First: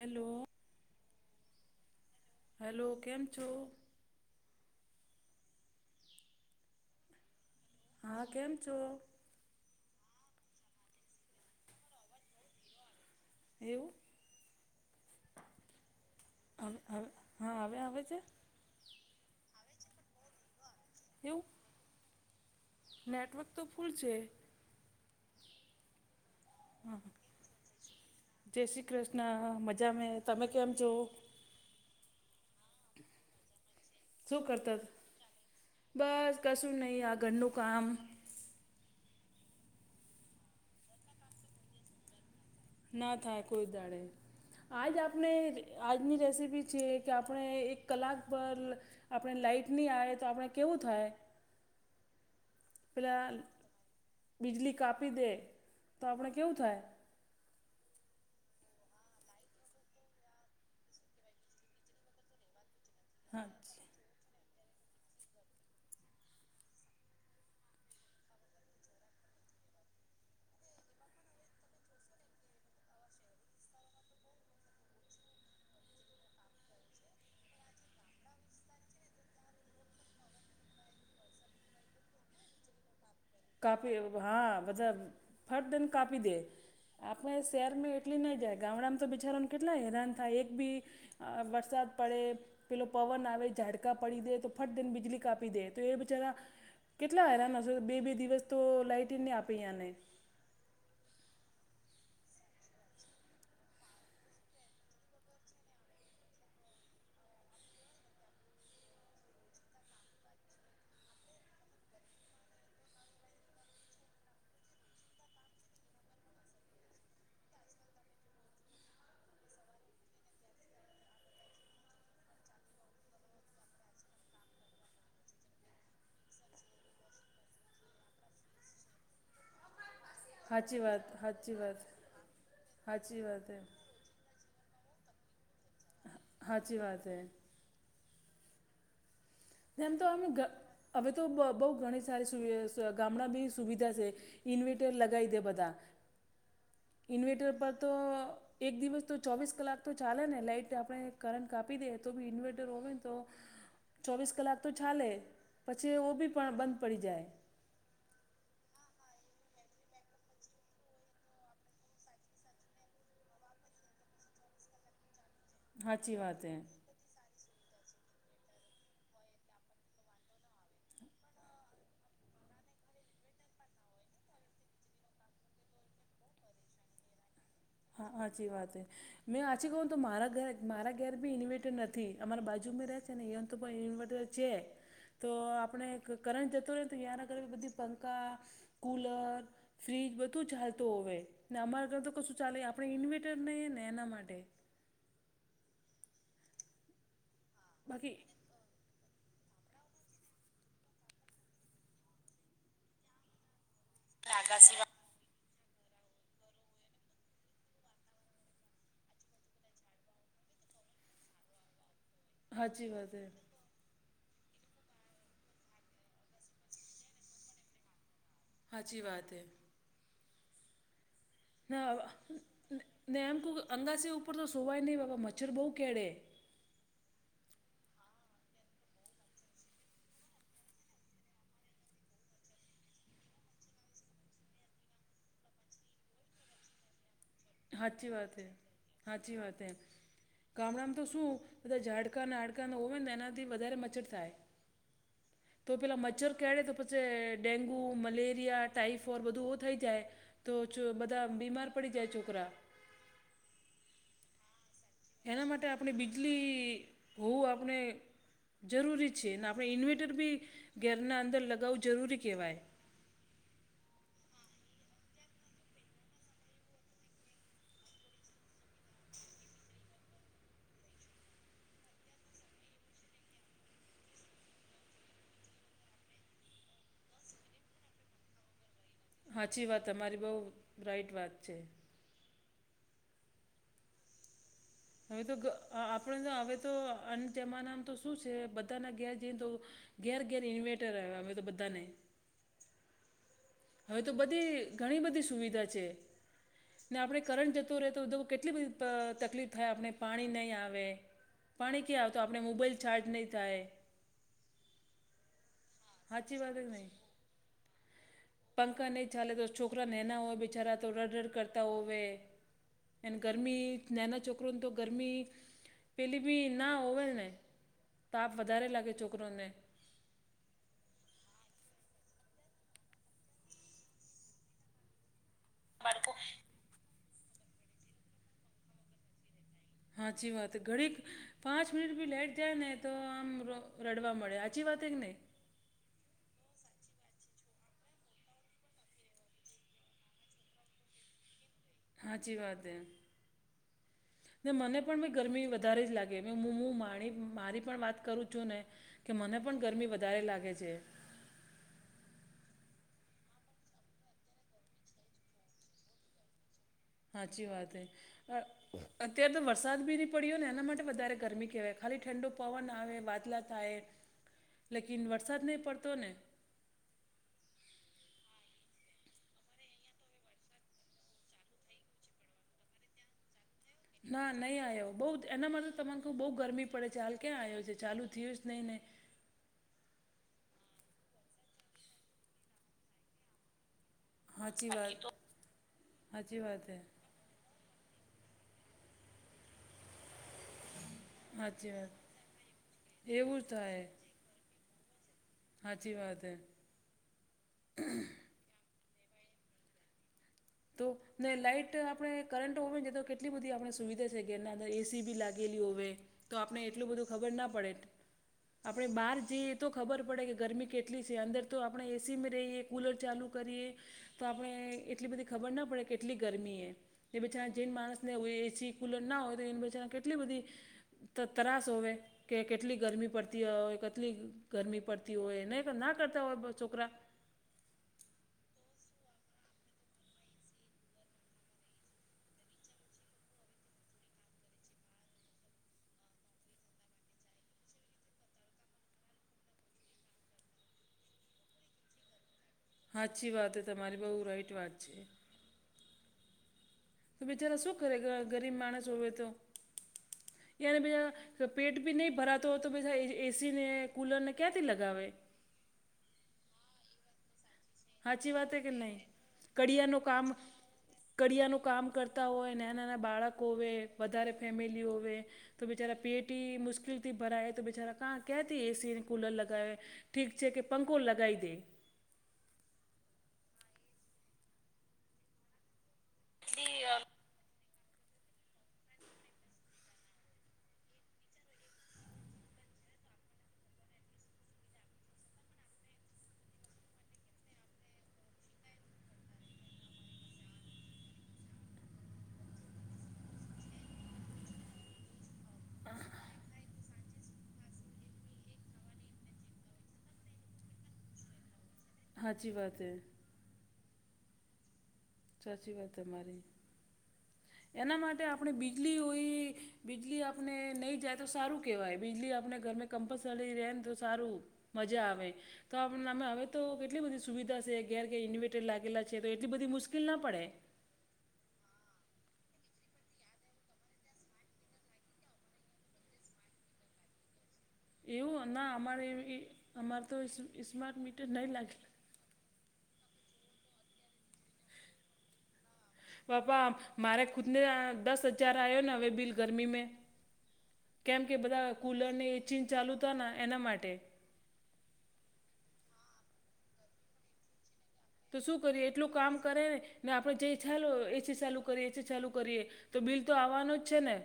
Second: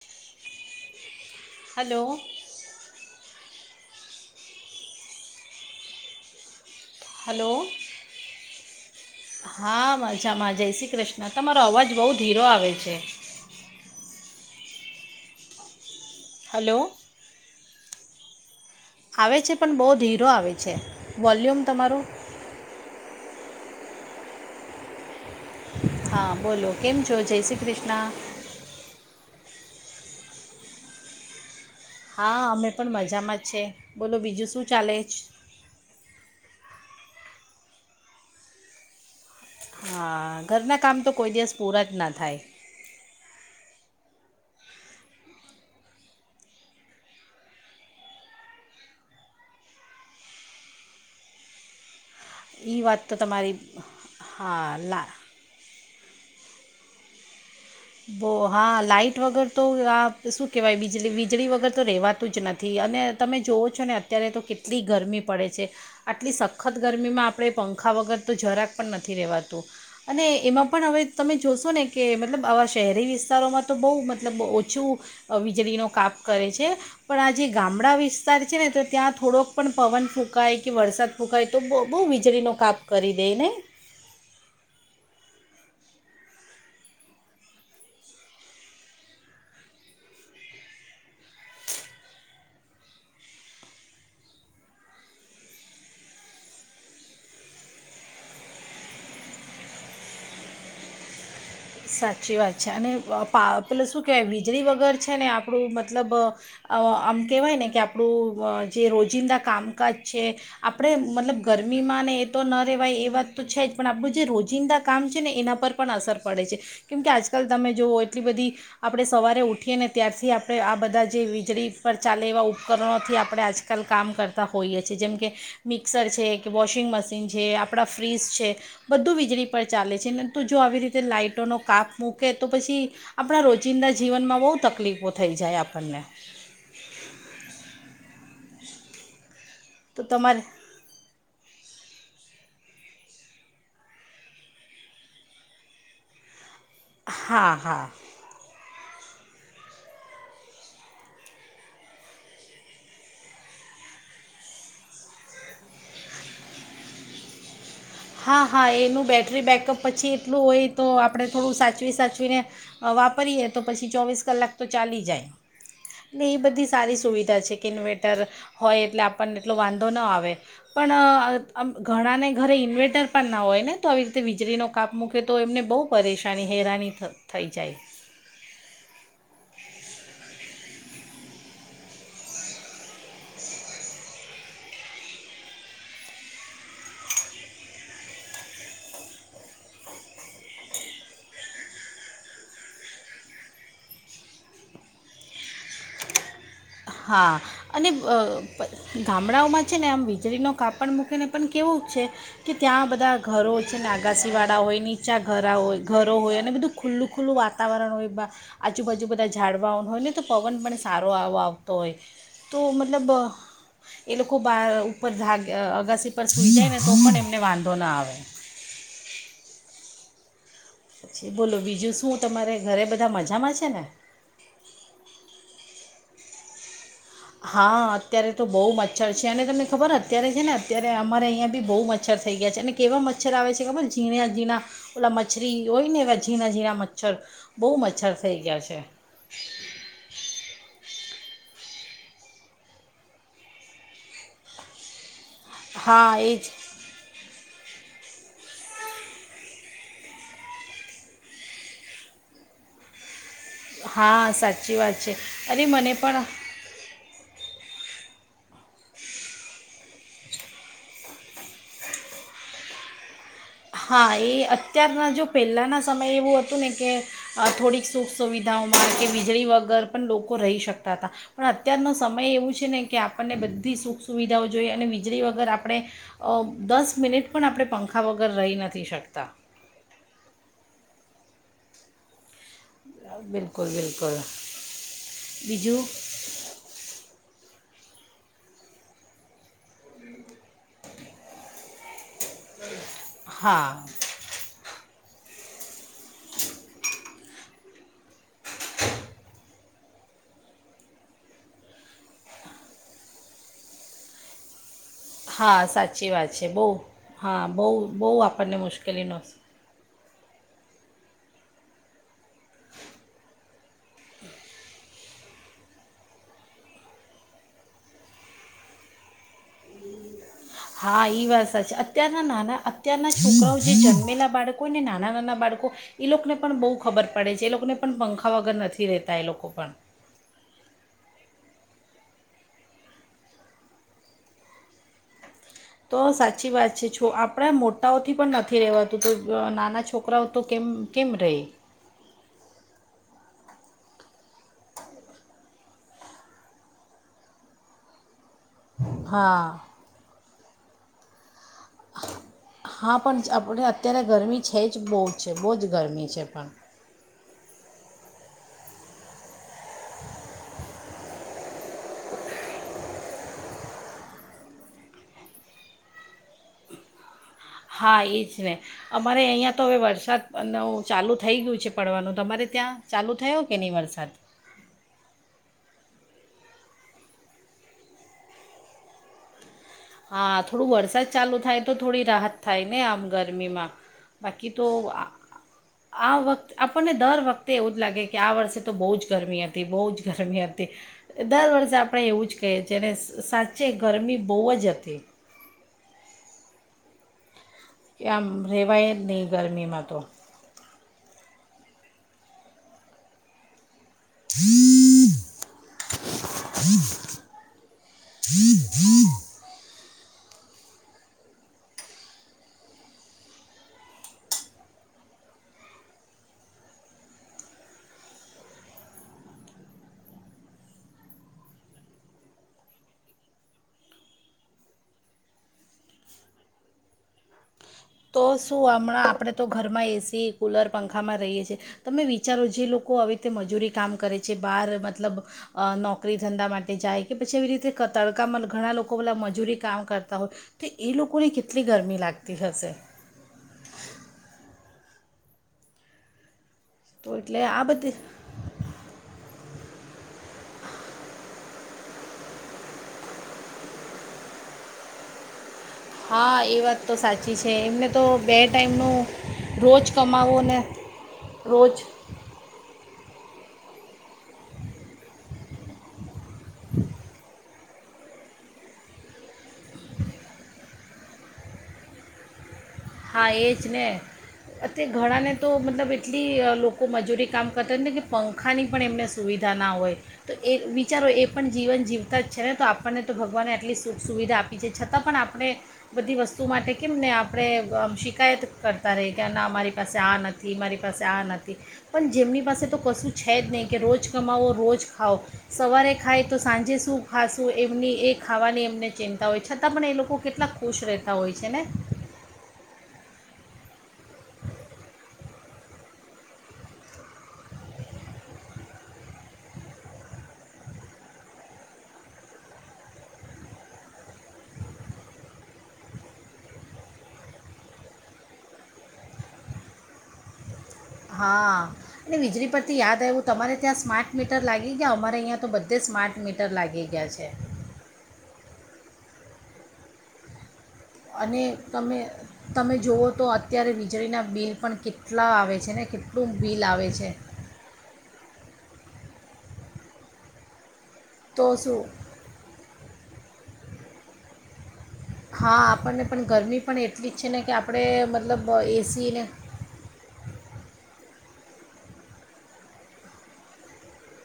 Hello hello hello કેમ છો hello. હા કેમ છો? હા મજામાં જય શ્રી કૃષ્ણ. તમારો અવાજ બઉ ધીરો આવે છે. એવું હલો હવે હા હવે આવે છે? આવે છે પણ બહુ ધીરો આવે છે એવું વોલ્યુમ તમારું નેટવર્ક તો ફૂલ છે. હા બોલો કેમ છો? જય શ્રી કૃષ્ણ. જય શ્રી કૃષ્ણ મજા મે તમે કેમ છો? હા અમે પણ મજામાં જ છે. બોલો શું બીજું કરતા? ચાલે છે બસ કશું નહી આ ઘરનું કામ. હા ઘરના કામ તો કોઈ દિવસ પૂરા જ ના થાય. ના થાય કોઈ દાડે. આજ આપણે આજની રેસીપી છેએ કે આપણે એક કલાક પર આપણે લાઈટ નહી આવે તો આપણે કેવું થાય? એ વાત તો પેલા તમારી હા બીજલી લા કાપી દે તો આપણે કેવું થાય? ઓ હા લાાઈટ વગર તો આ શું કહેવાય વીજળી વીજળી વગર તો રહેવાતું જ નથી અને તમે હા જોઓ છો ને અત્યારે તો કેટલી ગરમી પડે છે. આટલી સખત ગરમીમાં આપણે પંખા વગર તો જરાક પણ નથી રેવાતું. અને એમાં પણ હવે તમે જોશો ને કે મતલબ આવા શહેરી વિસ્તારોમાં તો બહુ મતલબ ઓછું વીજળીનો કાપ કરે છે. પણ આ જે ગામડા વિસ્તાર છે ને તો ત્યાં થોડોક પણ પવન ફૂંકાય કે વરસાદ ફુકાય તો બહુ વીજળી નો કાપ કરી દે ને. કાપી હા બધા ફટ દેને કાપી દે. આપણે શહેરમાં એટલી નહીં જાય ગામડામાં તો બિચારાને કેટલા હેરાન થાય એક બી વરસાત પડે પેલો પવન આવે ઝાડકા પડી દે તો ફટ દેને વીજળી કાપી દે તો એ બિચારા કેટલા હેરાના છે. બે બે દિવસ તો લાઈટ ન આપેંને સાચી વાત છે અને પેલે શું કહેવાય વીજળી વગર છે ને આપણું મતલબ આમ કહેવાય ને કે આપણું જે રોજિંદા કામકાજ છે. આપણે મતલબ ગરમીમાં ને એ તો ન રહેવાય એ વાત તો છે જ પણ આપણું જે રોજિંદા કામ છે ને એના પર પણ અસર પડે છે કેમ કે આજકાલ તમે જુઓ એટલી બધી આપણે સવારે ઉઠીએ ને ત્યારથી આપણે આ બધા જે વીજળી પર ચાલે એવા ઉપકરણોથી આપણે આજ કલ કામ કરતા હોઈએ છીએ જેમ કે મિક્સર છે, કે વોશિંગ મશીન છે, આપણા ફ્રીઝ છે, બધું વીજળી પર ચાલે છે. તો જો આવી સાચી રીતે વાત લાઈટોનો સાચી વાત કાપ મૂકે તો પછી સાચી વાત આપણા હે રોજીિંદ જીવનમાં બહુ તકલીફો થઈ જાય આપણને. હાચી વાત તારી. જેમ તો અમે હવે તો બહુ ઘણી સારી ગામડા બી સુવિધા છે. ઈન્વેટર લગાવી દે બધા ઇન્વેટર હા પર હા તો એક દિવસ તો ચોવીસ કલાક તો ચાલે ને લાઈટ આપણે કરંટ કાપી દઈએ તો બી ઇન્વર્ટર હોય ને તો ચોવીસ કલાક તો ચાલે પછી ઓ બી પણ બંધ પડી જાય. હા હા એનું બેટરી બેકઅપ પછી એટલું હોય તો આપણે થોડું સાચવી સાચવીને વાપરીએ તો પછી ચોવીસ કલાક તો ચાલી જાય. સાચી એ વાત હે બધી સારી સુવિધા છે કે [unintelligible] હોય એટલે આપણને એટલો વાંધો ન આવે પણ આ આમ ઘણાને ઘરે ઇન્વેટ ટર પણ ના હોય ને તો આવી રીતે વીજળીનો કાપ મૂકે તો એમને બહુ પરેશાની હેરાની થ થઈ જાય. હા હા હાચી વાત હે. મેં હાચી કહું તો મારા ઘરે મારા ઘેર બી ઇન્વેર્ટર નથી અમારા બાજુમાં રહે છે ને અહીંય તો પણ ઇવેર્ટર છે તો આપણે કા કરંટ જતું રહે તો અહીંયા ના ઘરે બધી પંખા કુલર ફ્રીજ બધું ચાલતો હોવે ના અમારા ઘર તો કશું ચાલે આપણે ઇન્વેટર નહીંએ ને એના માટે હા અને બાકી અ ગામડાઓમાં છે ને આમ વીજળીનો કાપડ મૂકીને પણ કેવુંક છે કે ત્યાં બધા ઘરો છે આગાસી વાળા હોય ની ચા ઘરા હોય, ઘરો હોય અને બધું ખુલ્લું-ખુલ્લું વાતાવરણ હોય બા આજુબાજુ બધા ઝાડવાઓ હોય ને તો પવન પણ સારો આવ આવ તોય તો તો હાચી મતલબ વાત હે. અહ એ લોકો બહાર ઉપર ધાગ અગાસી પર સુઈ જાય ને તો પણ એમને વાંધો ના આવે. હાચી વાત હે. જી બોલો. ના, બીજું અવ શું તમારે ઘરે બધા એમ કહ મજામાં છે ને અંગાસી ઉપર તો સુવાઈ નહીં, બાબા મચ્છર બહુ કેળે. હા, અત્યારે તો બહુ મચ્છર છે, અને તમને ખબર અત્યારે છે ને, અત્યારે અમારે અહીંયા બી બહુ મચ્છર થઈ ગયા છે, અને કેવા મચ્છર આવે છે, ખબર ઝીણા ઝીણા ઓલા મચ્છરી હોયને, એવા ઝીણા ઝીણા મચ્છર. બહુ હાચી મચ્છર વાત થઈ હે, ગયા છે હાચી વાત હે. ગામડામાં તો શું બધા ઝાડકા અન હાડકાના હોવે ને, એનાથી વધારે મચ્છર થાય. તો પેલા હા મચ્છર એ જ કેડે તો પછ જે ડેન્ગુ મલેરિયા ટાાઈફોઈડ બધું થઈ જાય. તો ચો બધા બીમાર પડી જાય છોકરા. હા, સાચી વાત. છે એના માટે અરે આપણે મને પણ બિજલી હોવું આપણે. જરૂરી છે, તો આપણે ઇન્વેટર બી ઘેરના અંદર લગાવવું જરૂરી કહેવાય. હા, એ અત્યારના જો પહેલાના સમયે એવું હતું ને કે, અ થોડીક્સ સુખ સુવિધાઓમાં કે વીજળી વગર પણ લોકો રહી શકતા હતા. પણ અત્યારનો સમય એવું છે ને, કે આપણને બધી સુખ સુવિધાઓ જોઈએ અને વીજળી વગર આપડે. અ દસ મિનિટ પણ આપણે પંખા વગર રહી નથી શકતા. હાચી વાત તમારી બહુ રાઈટ વાત છે. આ બિલકુલ, બિલકુલ. હવે તો ગ બીજું આપણે હવે તો અન જમાનામાં તો શું છે, બધાના ઘેર જઈએ તો. ઘેર-ઘેર ઇન્વેર્ટર આવ્યા અવે તો બધાને. હા હવે તો બધી ઘણી બધી સુવિધા છે. ને આપડે કરંટ જતું રહેતો, કેટલી બધી ત તકલીફ થાય, આપણે પાણી નહીં આવે પાણી ક્યાં આવતો, આપણે મોબાઈલ ચાર્જ નહીં થાય. હા સાચી વાત છે. બઉ હા બઉ બઉ આપ્યું પંખા નહીં ચાલે તો છોકરા નેના હોય બિચારા તો રડરડ કરતા હોવે. એન ગરમી નાના છોકરોનતો ગરમી પેલી બી ના હોવેલ ને તાપ વધારે લાગે છોકરોને. હા ઈ વાત સાચી, અત્યારના નાના અત્યારના છોકરાઓ જે જન્મેલા બાળકો હો, ને નાના નાના બાળક કો એ લોકોને પણ બહુ ખબર પડે છે એ લોકોને પણ પંખા વગર નથી રેતા એ લોકો પણ હાચી વાત ઘડીક પાંચ મિનિટ બી લાઈટ જાય ને તો આમ ર રડવા મળે હાચી વાત કે નહી. તો સાચી વાત છે છો આપણા મોટાઓથી પણ નથી રહેવાતું તો નાના છોકરાઓ તો કેમ? કેમ રહી? હાચી વાત હે. ને મને પણ ગરમી વધારે જ લાગે ને મુ મુ માની મારી પણ વાત કરું છું ને? કે મને હા પણ ગરમી વધારે લાગે છે. હા પણ આપડે અત્યારે ગરમી છે જ, બહુ જ છે બહુજ ગરમી છે પણ. હાચી વાત હે અ અત્યારે તો વરસાદ બી ની પડ્યો ને એના માટે વધારે ગરમી કેહેવાય ખાલી ઠંડુ પવન આવે વાદલાત તાહે લેકિન વરસાદ નહીં પડતો ને? હા એજ ને અમારે અહીયાં તો હવે વરસાદ નો ચાલુ થઈ ગયું છે પડવાનું તો તમારે ત્યાં ચાલુ થયો કે નહીં વરસ ના નહીં આવ્યો બહુતા એનામાં તો તમારખુ બહુ ગરમી પડે ચાલ ક્યાં આવ્યો છે ચાલુ થયું જ નહીં નહીં. હા થોડું વરસાદ ચાલુ થાય તો થોડી રાહત થાય ને આમ ગરમીમાં. બાકી તો સાચી આ વાત આ આ સાચી વખત વાત હે આપણને દર વખ તે એવું જ લાગે કે આ વર્ષે તો બહુ જ ગરમી હતી બહુ જ ગરમી હત તે દર સાચી વર્ષે વાત આપણે એવું જ કહીએ છીએને એવું જ સાચે ગરમી બહુ જ હતી. હાચી વાત હે. કે આમ રહેવાય જ નહીં ગરમીમાં તો. તો ને લાઈટ આપણે કરંટ હોવે છે તો કે એટલી બધી આપણે સુવિધા છે કે એના અંદર એસી બી લાગેલી હોય તો આપણને એટલું બધું ખબર ના પડે આપડે બહાર જઈએ તો ખબર પડે કે ગરમી કેટલી છે અંદર તો આપણે એ સી માં રહીએ કુલર ચાલુ કરીએ તો આપણે એટલી બધી ખબર ના પડે કેટલી ગરમી એ. એ પછાના જેન માણસને એસી કુલર ના હોય તો એની પછે કેટલી બધી તો ત્રાસ હોવે. કે કેટલી ગરમી પડતી હોય કેટલી ગરમી પડતી હોય ને ના કરતા હોય છોકરા. તો શું હમણાં આપણે તો ઘરમાં એસી કૂલર પંખામાં રહીએ છીએ. તમે વિચારો જે લોકો આવી રીતે મજૂરી કામ કરે છે બાર મતલબ અ નોકરી ધંધા માટે જાય કે પછી એવી રીતે તડકામાં ઘણા લોકો બલા મજૂરી કામ કરતા હોય. તો ઈ લોકોને કેટલી ગરમી લાગતી હશે. હાચી વાત તમારી બહુ રાઈટ વાત છે. તો એટલે બિચારા આ શું બધી કરે ગરીબ માણસ હોવે તો [unintelligible] તો પેટ ભી નહી ભરાતો હોય તો એએસી ને કુલર ને ક્યાંથી લગાવે. હા એ વાત તો સાચી છે એમને તો હાચી બે વાત હે કે નહી ટાઈમનું કડિયા રોજ નું કામ કમાવો ને કડિયા નું રોજ કામ કરતા તા હોય નાના નાના બાળકો હો વધારે ફેમિલી હોવે તો બિચારા પીએટી મુશ્કેલથી ભરાય તો બિચારા કા ક્યાંથી એસીને કુલર લગાવે ઠીક છે કે પંખો લગાવી દે. હા એ જ ને આતે ઘણાને તો મતલબ એટલી લોકો મજૂરી કામ કતરને કે પંખાની પણ એમને સુવિધા ના હોય. તો એ વિચારો એ પણ જીવન જીવતા જ છે ને તો આપણને તો ભગવાનને એટલી સુખ સુવિધા આપ આપી છે છતાં પણ આપણે બધી વસ્તુઓ માટે કેમ ને આપણે તો આમ શિકાયત કરતા રે કે ના અમારી પાસે આ નથી મારી પાસે આ નથી. પણ જેમની પાસે તો કશું છે જ નહીં કે રોજ કમાવો રોજ ખાઓ સવારે ખાય તો સાંજે શું ખાશું એમની એ ખાવાની એમને ચિંતા હોય છતાં પણ એ લોકો કેટલાક ખુશ રહેતા હોય છે ને. હાચી વાત હે. સાચી વાત તમારી. એના માટે આપણે બીજળી હોય. બીજલી આપણે નહી જાય તો સારું કેવાય બીજલી આપણે ઘર કમ્પલસરી રે ને તો સારું. મજા આવે. તો આપ ના મે હવે તો કેટલી બધી સુવિધા છે ઘેર ઘેર ઇન્વેર્ટર લાગેલા છે તો એટલી બધી મુશ્કેલ ના પડે. હા અને વીજળી પરથી યાદ આવ્યું તમારે ત્યાં સ્માર્ટ મીટર લાગી ગ અમારે અહીંયા તો બધે સ્માર્ટ મીટર લાગી ગયા છે એવું ના અમારે એવી અમારે તો સ્માર્ટ મીટર અને નહીં લાગે તમે તમે જુઓ તો અત્યારે વીજળીના બિલ પણ કેટલા આવે છે ને કેટલું બિલ આવે છે ખુતના દસ હજાર આવ્યોને હવે બિલ ગરમીમાં કેમ કે તો બધા શું કૂલરને એ ચીન ચાલુ હતા એના માટે હા આપણને પણ ગરમી પણ એટલી જ છે ને કે આપણેે તો શું કરીએ એટલું કામ કરે ને. ને આપણે જે ચાલ એસી ચાલુ કરીએ એસી ચાલુ કરીએ. તો બિલ તો આવવાનો જ છે ને.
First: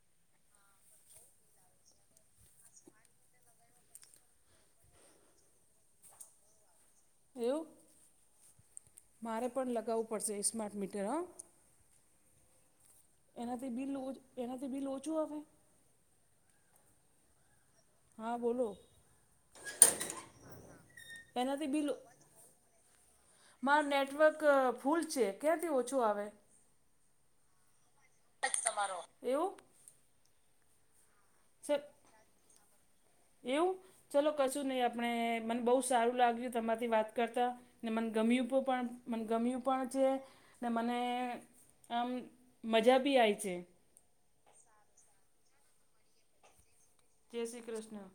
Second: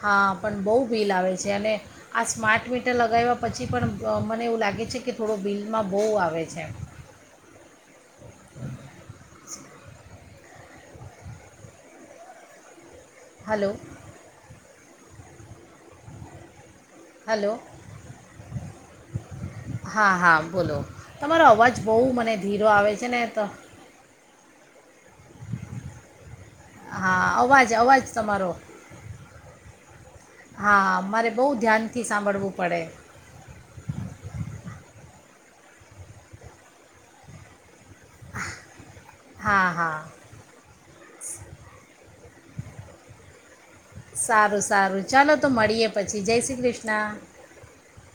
હા પણ, બહુ બીલ આવે છે અને. આ સ્માર્ટ મટર લગાવ્યા પછી પણ મને એવું લાગે છે કે થોડો બિલમાં બહુ આવે છે. હું મારે પણ લગાવવું પડશે સ્માર્ટ મીટર હં. હલો એનાથી બી લો એનાથી બી લો ઓચું આવે. હલો! હા બોલો. હા હા, બોલો તમારો એનાથી અવાજ બિલ બહુ મને ધીરો આવે છે ને. મારું નેટવર્ક ફૂલ છે ક્યાંથી ઓછું આવે. હા! અવાજ અવાજ તમારો એવું હા મારે. બહુ સર ધ્યાનથી સાંભળવું પડે. એવું ચલો કશું નહી આપણે મને બહુ સારું લાગ્યું તમારાથી વાત કરતા ને મ.. ગમ્યું પણ મ ગમ્યું હા પણ હા છે. ને મને આમ મજા બી આવી છે. સારું સારું ચાલો તો મળીએ પછી જય શ્રી કૃષ્ણ. જય શ્રી કૃષ્ણ!